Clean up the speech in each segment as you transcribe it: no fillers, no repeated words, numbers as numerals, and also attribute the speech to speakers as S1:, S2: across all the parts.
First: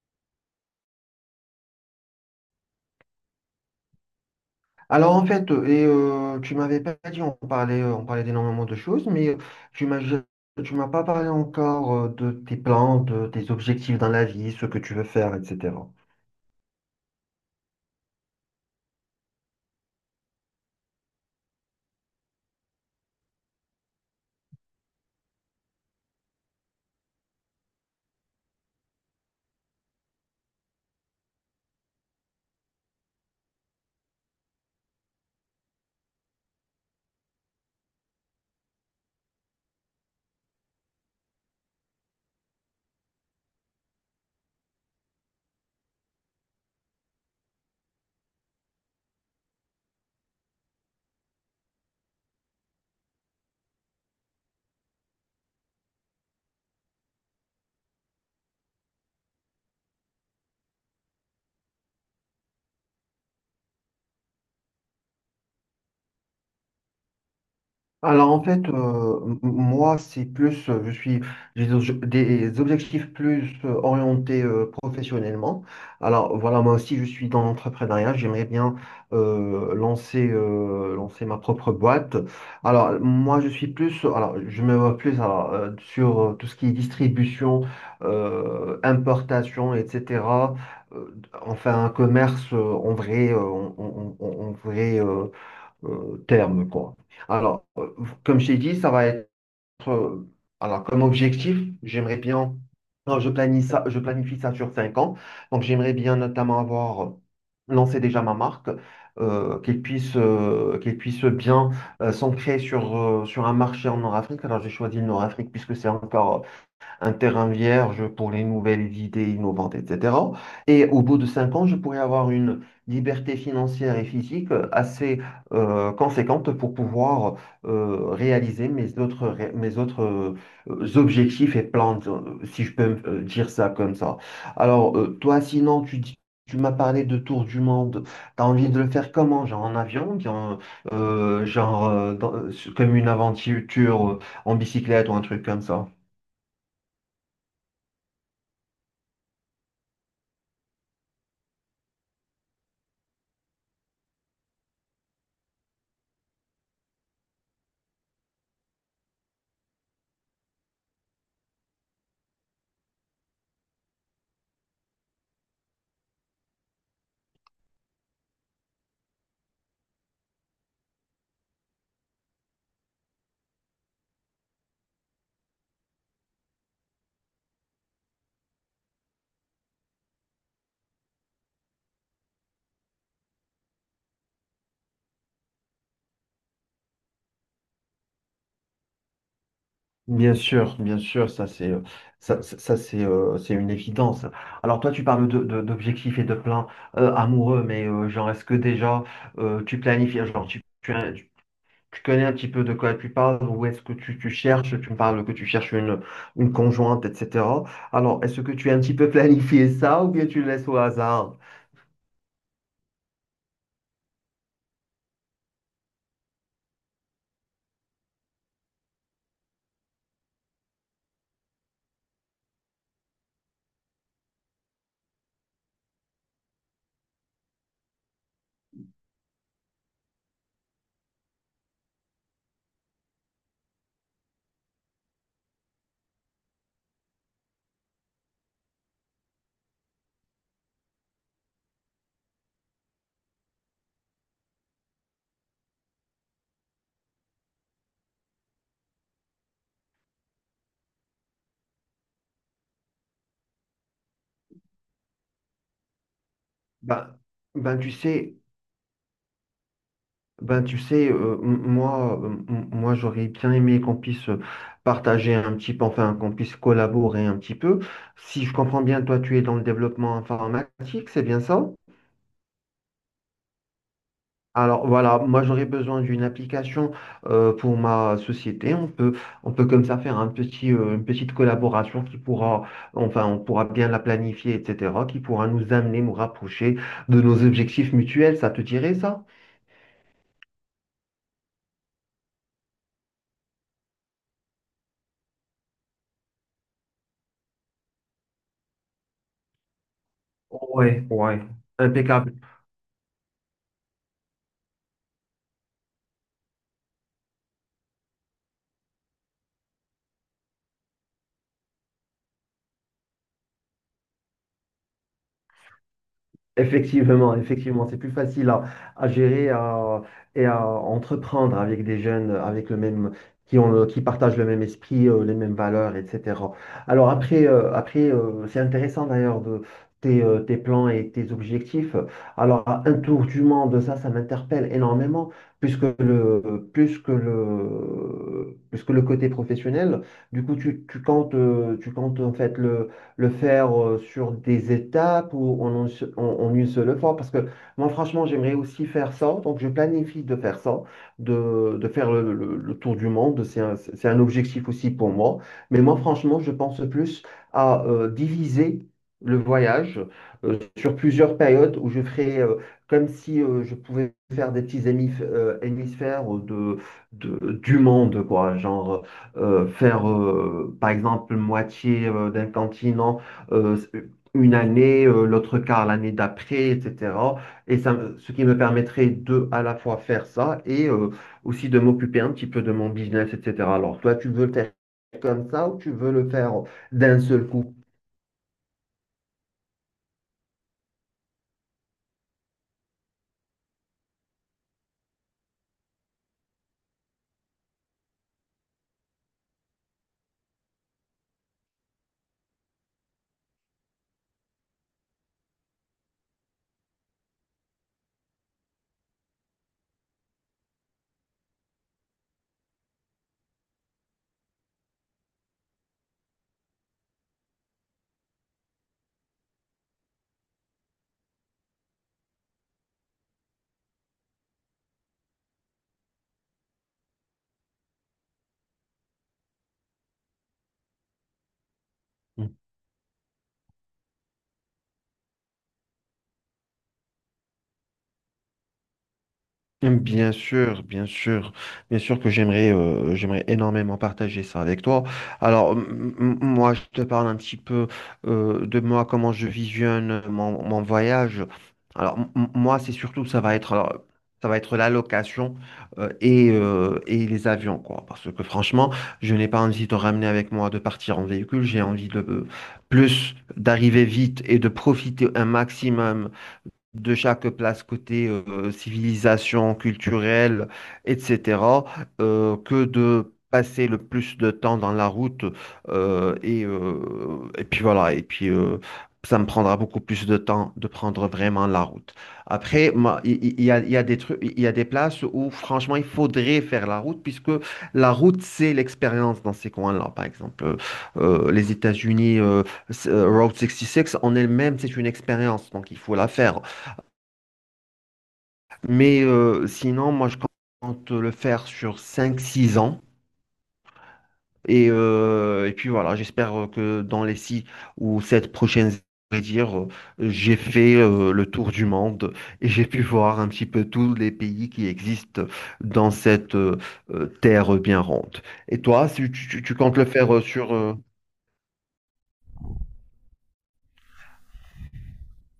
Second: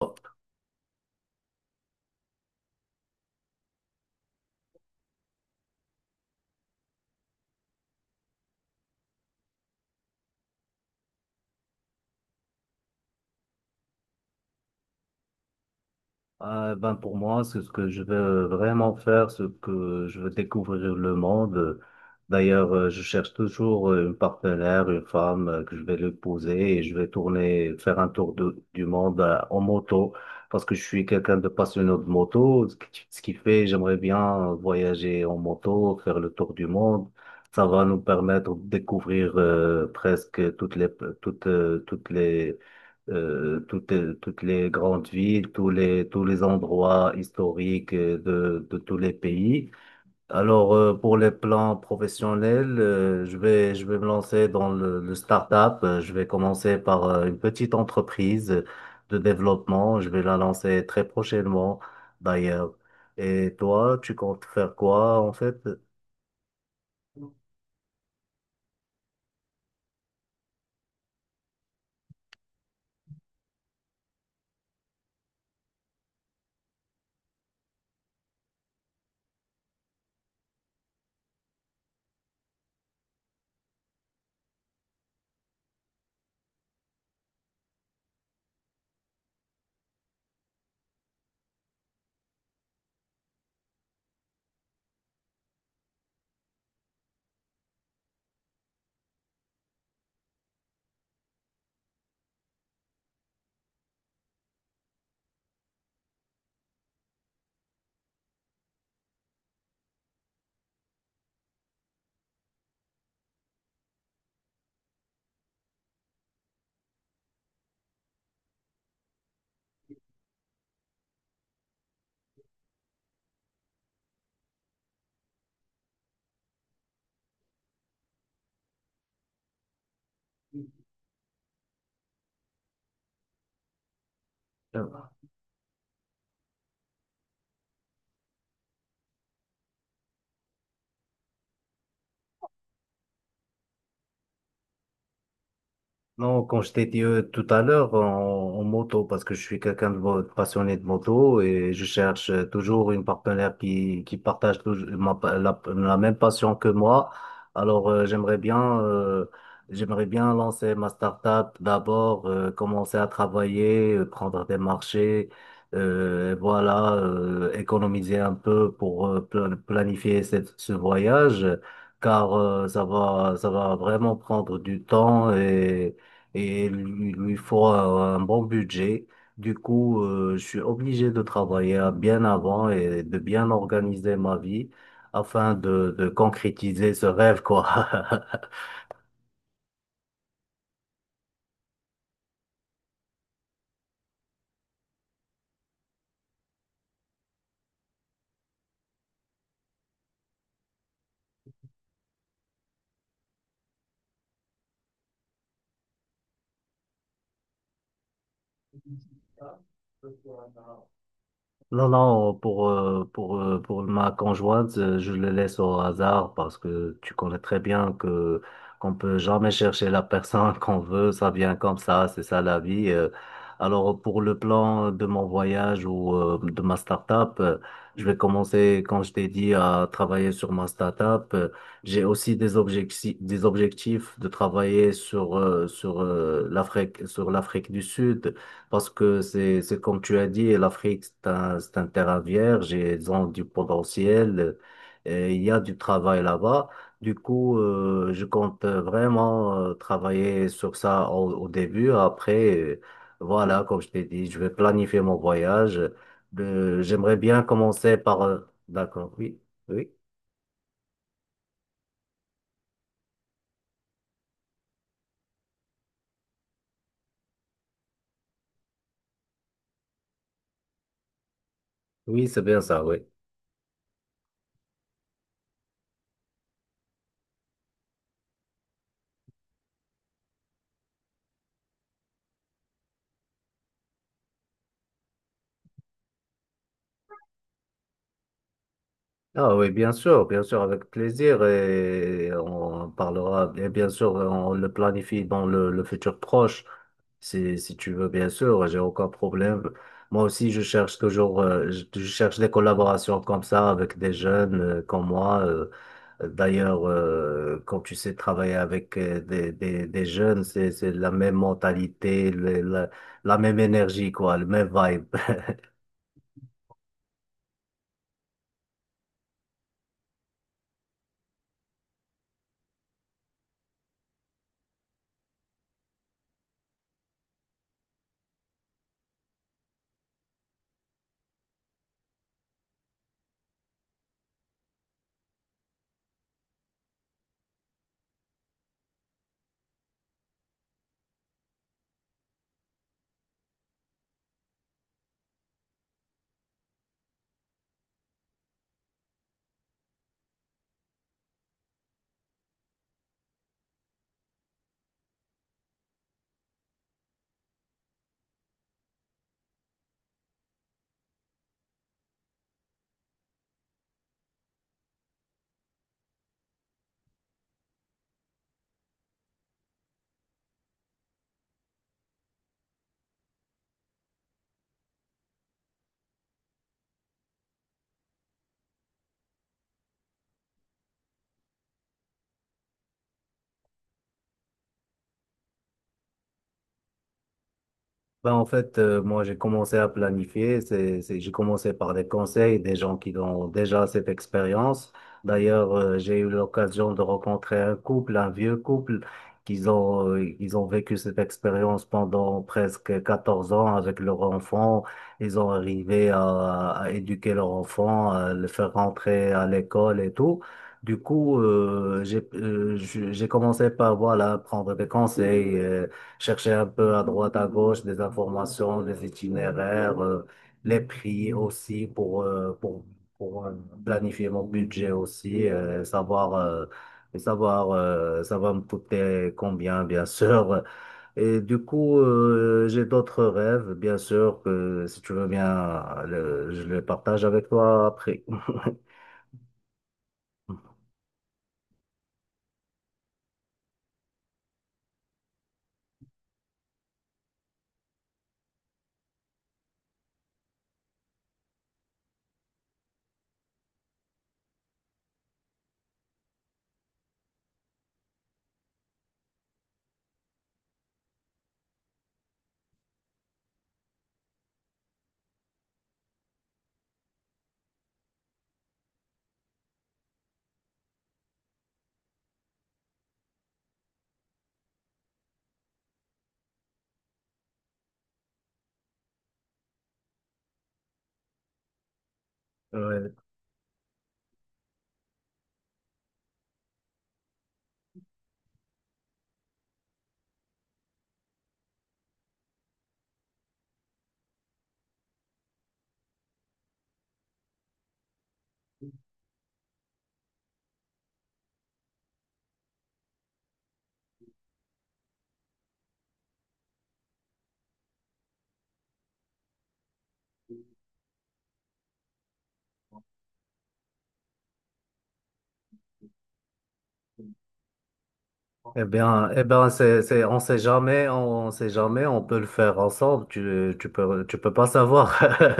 S1: Hop.
S2: Tu m'avais pas dit, on parlait d'énormément de choses, tu m'as, ja- tu m'as pas parlé encore de tes plans, de tes objectifs dans la vie, ce que tu veux faire, etc.
S1: Ah, ben pour moi, c'est ce que je veux vraiment faire, ce que je veux découvrir le monde. D'ailleurs, je cherche toujours une partenaire, une femme que je vais l'épouser et je vais tourner, faire un du monde en moto parce que je suis quelqu'un de passionné de moto. Ce qui fait, j'aimerais bien voyager en moto, faire le tour du monde. Ça va nous permettre de découvrir presque euh, toutes, toutes les grandes villes, tous les endroits historiques de tous les pays. Alors, pour les plans professionnels, je vais me lancer dans le start-up. Je vais commencer par une petite entreprise de développement. Je vais la lancer très prochainement, d'ailleurs. Et toi, tu comptes faire quoi, en fait?
S2: Moi, c'est plus, je suis, j'ai des obje- des objectifs plus orientés professionnellement. Alors voilà, moi aussi, je suis dans l'entrepreneuriat. J'aimerais bien lancer ma propre boîte. Alors moi, je suis plus, alors je me vois plus alors, sur tout ce qui est distribution, importation, etc. Euh, Enfin, un commerce en vrai, en vrai. Terme, quoi. Alors, euh, Comme je t'ai dit, ça va être, euh, alors comme objectif, j'aimerais bien, non, je planifie ça sur 5 ans, donc j'aimerais bien notamment avoir lancé déjà ma marque, qu'elle puisse bien s'ancrer sur, sur un marché en Nord-Afrique. Alors, j'ai choisi le Nord-Afrique puisque c'est encore un terrain vierge pour les nouvelles idées innovantes, etc. Et au bout de 5 ans, je pourrais avoir une liberté financière et physique assez conséquente pour pouvoir réaliser mes mes autres objectifs et plans, si je peux me- dire ça comme ça. Alors, toi, sinon, tu dis- Tu m'as parlé de tour du monde. T'as envie de le faire comment? Genre en avion, bien, genre comme une aventure en bicyclette ou un truc comme ça.
S1: Non, quand je t'ai dit tout à l'heure en moto, parce que je suis quelqu'un passionné de moto et je cherche toujours une partenaire qui partage la même passion que moi. Alors j'aimerais bien lancer ma start-up d'abord, commencer à travailler, prendre des marchés, et voilà, économiser un peu pour planifier ce voyage, car ça va vraiment prendre du temps et lui faut un bon budget. Du coup, je suis obligé de travailler bien avant et de bien organiser ma vie afin de concrétiser ce rêve, quoi.
S2: Bien sûr, ça c'est ça, ça, ça, c'est une évidence. Alors toi tu parles d'objectifs et de plans amoureux, mais genre est-ce que déjà tu planifies, tu connais un petit peu de quoi tu parles ou est-ce que tu cherches, tu me parles que tu cherches une conjointe, etc. Alors est-ce que tu as un petit peu planifié ça ou bien tu le laisses au hasard?
S1: Non, non, pour ma conjointe, je le laisse au hasard parce que tu connais très bien que qu'on peut jamais chercher la personne qu'on veut, ça vient comme ça, c'est ça la vie. Alors pour le plan de mon voyage ou de ma start-up, je vais commencer, quand je t'ai dit, à travailler sur ma start-up. J'ai aussi des objectifs de travailler sur l'Afrique, sur l'Afrique du Sud. Parce que c'est comme tu as dit, l'Afrique, c'est un terrain vierge et ils ont du potentiel. Et il y a du travail là-bas. Du coup, je compte vraiment travailler sur ça au début. Après, voilà, comme je t'ai dit, je vais planifier mon voyage. J'aimerais
S2: Ben,
S1: bien
S2: ben tu
S1: commencer par...
S2: sais.
S1: euh, D'accord, oui, oui,
S2: Ben, tu sais, moi j'aurais bien aimé qu'on puisse partager un petit peu, enfin qu'on puisse collaborer un petit peu. Si je comprends bien, toi, tu es dans le développement informatique, c'est bien ça?
S1: oui, c'est bien ça, oui.
S2: Alors voilà, moi j'aurais besoin d'une application pour ma société. On peut comme ça faire un petit, une petite collaboration qui pourra, enfin on pourra bien la planifier, etc., qui pourra nous amener, nous rapprocher de nos objectifs mutuels. Ça te dirait ça?
S1: Ah oui, bien sûr, avec plaisir et on parlera, et bien sûr, on le planifie dans le futur proche, si tu veux, bien sûr, j'ai aucun problème. Moi aussi, je cherche
S2: Ouais, ouais.
S1: toujours, je
S2: Impeccable.
S1: cherche des collaborations comme ça avec des jeunes comme moi. D'ailleurs, quand tu sais travailler avec des jeunes, c'est la même mentalité, la même énergie, quoi, le même vibe.
S2: Effectivement, effectivement, c'est plus facile à gérer à- et à entreprendre avec des jeunes avec le même, qui ont le- qui partagent le même esprit, les mêmes valeurs, etc. Alors après, après C'est intéressant d'ailleurs de tes plans et tes objectifs. Alors un tour du monde, ça m'interpelle énormément, puisque plus que le côté professionnel, du coup, tu comptes en fait le faire sur des étapes ou en, un se- en- en une seule fois? Parce que moi, franchement, j'aimerais aussi faire ça. Donc, je planifie de faire ça, de faire le tour du monde. C'est un objectif aussi pour moi. Mais moi, franchement, je pense plus à diviser le voyage sur plusieurs périodes où je ferai comme si je pouvais faire des petits hémisphères du monde, quoi. Genre, faire par exemple moitié d'un continent euh, une année, l'autre quart l'année d'après, etc. Et ce qui me permettrait de à la fois faire ça et aussi de m'occuper un petit peu de mon business, etc. Alors toi, tu veux le faire comme ça ou tu veux le faire d'un seul coup?
S1: Ben, en fait, moi, j'ai commencé à planifier. J'ai commencé par des conseils des gens qui ont déjà cette expérience. D'ailleurs, j'ai eu l'occasion de rencontrer un couple, un vieux couple, ils ont vécu cette expérience pendant presque 14 ans avec leur enfant. Ils ont arrivé à éduquer leur enfant, à le faire rentrer à l'école et tout. Du coup, j'ai commencé par, voilà, prendre des conseils. Chercher un peu à droite, à gauche des informations, des itinéraires, les prix aussi pour planifier mon budget aussi, savoir ça va me coûter combien, bien sûr. Et du coup, j'ai d'autres rêves, bien sûr, que si tu veux bien, je les partage avec toi après.
S2: Hum. Bien sûr, bien sûr, bien sûr que j'aimerais énormément partager ça avec toi. Moi, je te parle un petit peu de moi, comment je visionne mon voyage. Moi, c'est surtout, ça va être, alors, ça va être la location et les avions, quoi. Parce que franchement, je n'ai pas envie de ramener avec moi, de partir en véhicule. J'ai envie de plus d'arriver vite et de profiter un maximum de chaque place côté civilisation culturelle, etc., que de passer le plus de temps dans la route. Euh, et, euh, et puis voilà, et puis Ça me prendra beaucoup plus de temps de prendre vraiment la route. Après,
S1: Ouais.
S2: moi, il y a des trucs, il y a des places où franchement, il faudrait faire la route, puisque la route, c'est l'expérience dans ces coins-là. Par exemple, les États-Unis, Route 66, en elle-même, c'est une expérience, donc il faut la faire. Mais sinon, moi, je compte le faire sur 5, 6 ans. J'espère que dans les 6 ou 7 prochaines années, je vais dire, j'ai fait le tour du monde et j'ai pu voir un petit peu tous les pays qui existent dans cette terre bien ronde. Et toi, si
S1: Eh bien,
S2: tu comptes le faire
S1: on sait jamais, on peut le faire ensemble. Tu tu peux pas savoir.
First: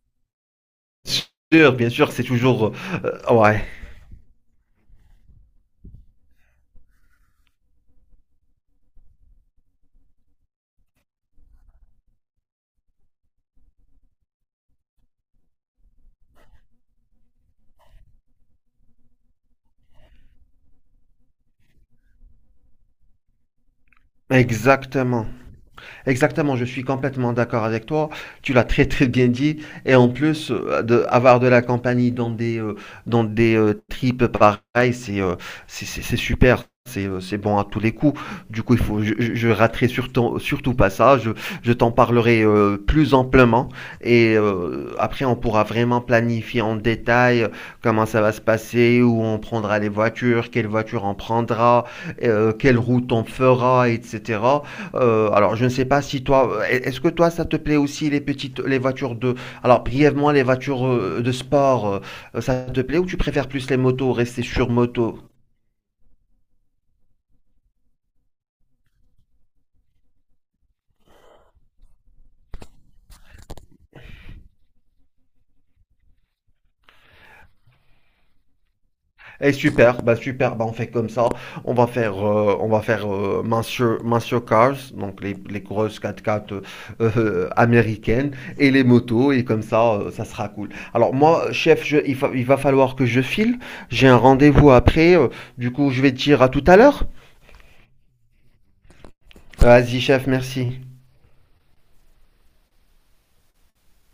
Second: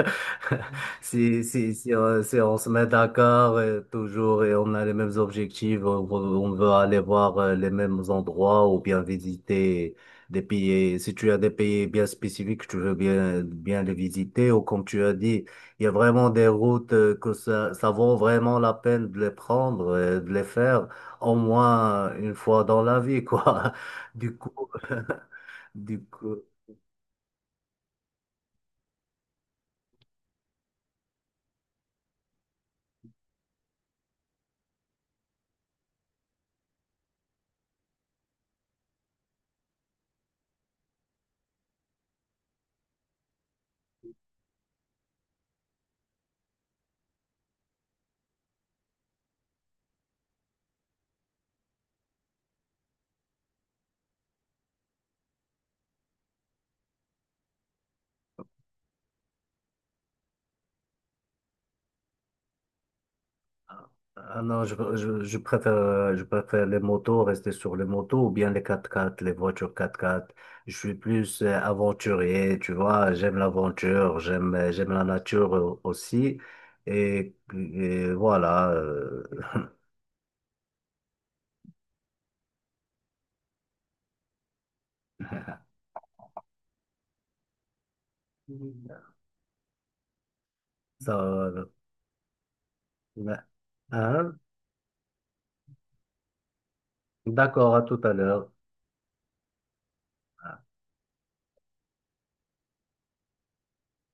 S1: Si,
S2: Sûr,
S1: si,
S2: bien
S1: si,
S2: sûr,
S1: euh,
S2: c'est
S1: si on se
S2: toujours...
S1: met d'accord
S2: ouais,
S1: toujours et on a les mêmes objectifs, on veut aller voir les mêmes endroits ou bien visiter des pays. Si tu as des pays bien spécifiques, tu veux bien les visiter ou comme tu as dit, il y a vraiment des routes que ça vaut vraiment la peine de les prendre, de les faire au moins une fois dans la vie, quoi. Du coup,
S2: exactement.
S1: du coup,
S2: Exactement, je suis complètement d'accord avec toi. Tu l'as très très bien dit. Et en plus, avoir de la compagnie dans des tripes pareilles, c'est super. C'est bon à tous les coups. Du coup, il faut, je raterai surtout pas ça. Je t'en parlerai plus amplement. Et après, on pourra vraiment planifier en détail comment ça va se passer, où on prendra les voitures, quelle voiture on prendra, quelle route on fera, etc. Alors, je ne sais pas si toi, est-ce que toi, ça te plaît aussi les voitures de, alors brièvement les voitures de sport, ça te plaît ou tu préfères plus les
S1: ah
S2: motos,
S1: ah
S2: rester
S1: non,
S2: sur moto?
S1: je préfère les motos, rester sur les motos ou bien les 4x4, les voitures 4x4. Je suis plus aventurier, tu vois. J'aime l'aventure, j'aime la nature aussi. Et voilà,
S2: Et super, bah on fait comme ça. On va faire Monsieur Cars, donc les grosses quatre quatre américaines et les motos, et comme ça, ça sera cool.
S1: ça,
S2: Alors moi,
S1: euh,
S2: chef, il va falloir que je file. J'ai un
S1: hein?
S2: rendez-vous après. Du coup, je vais te dire à tout à l'heure.
S1: D'accord, à tout à l'heure.
S2: Vas-y, chef, merci.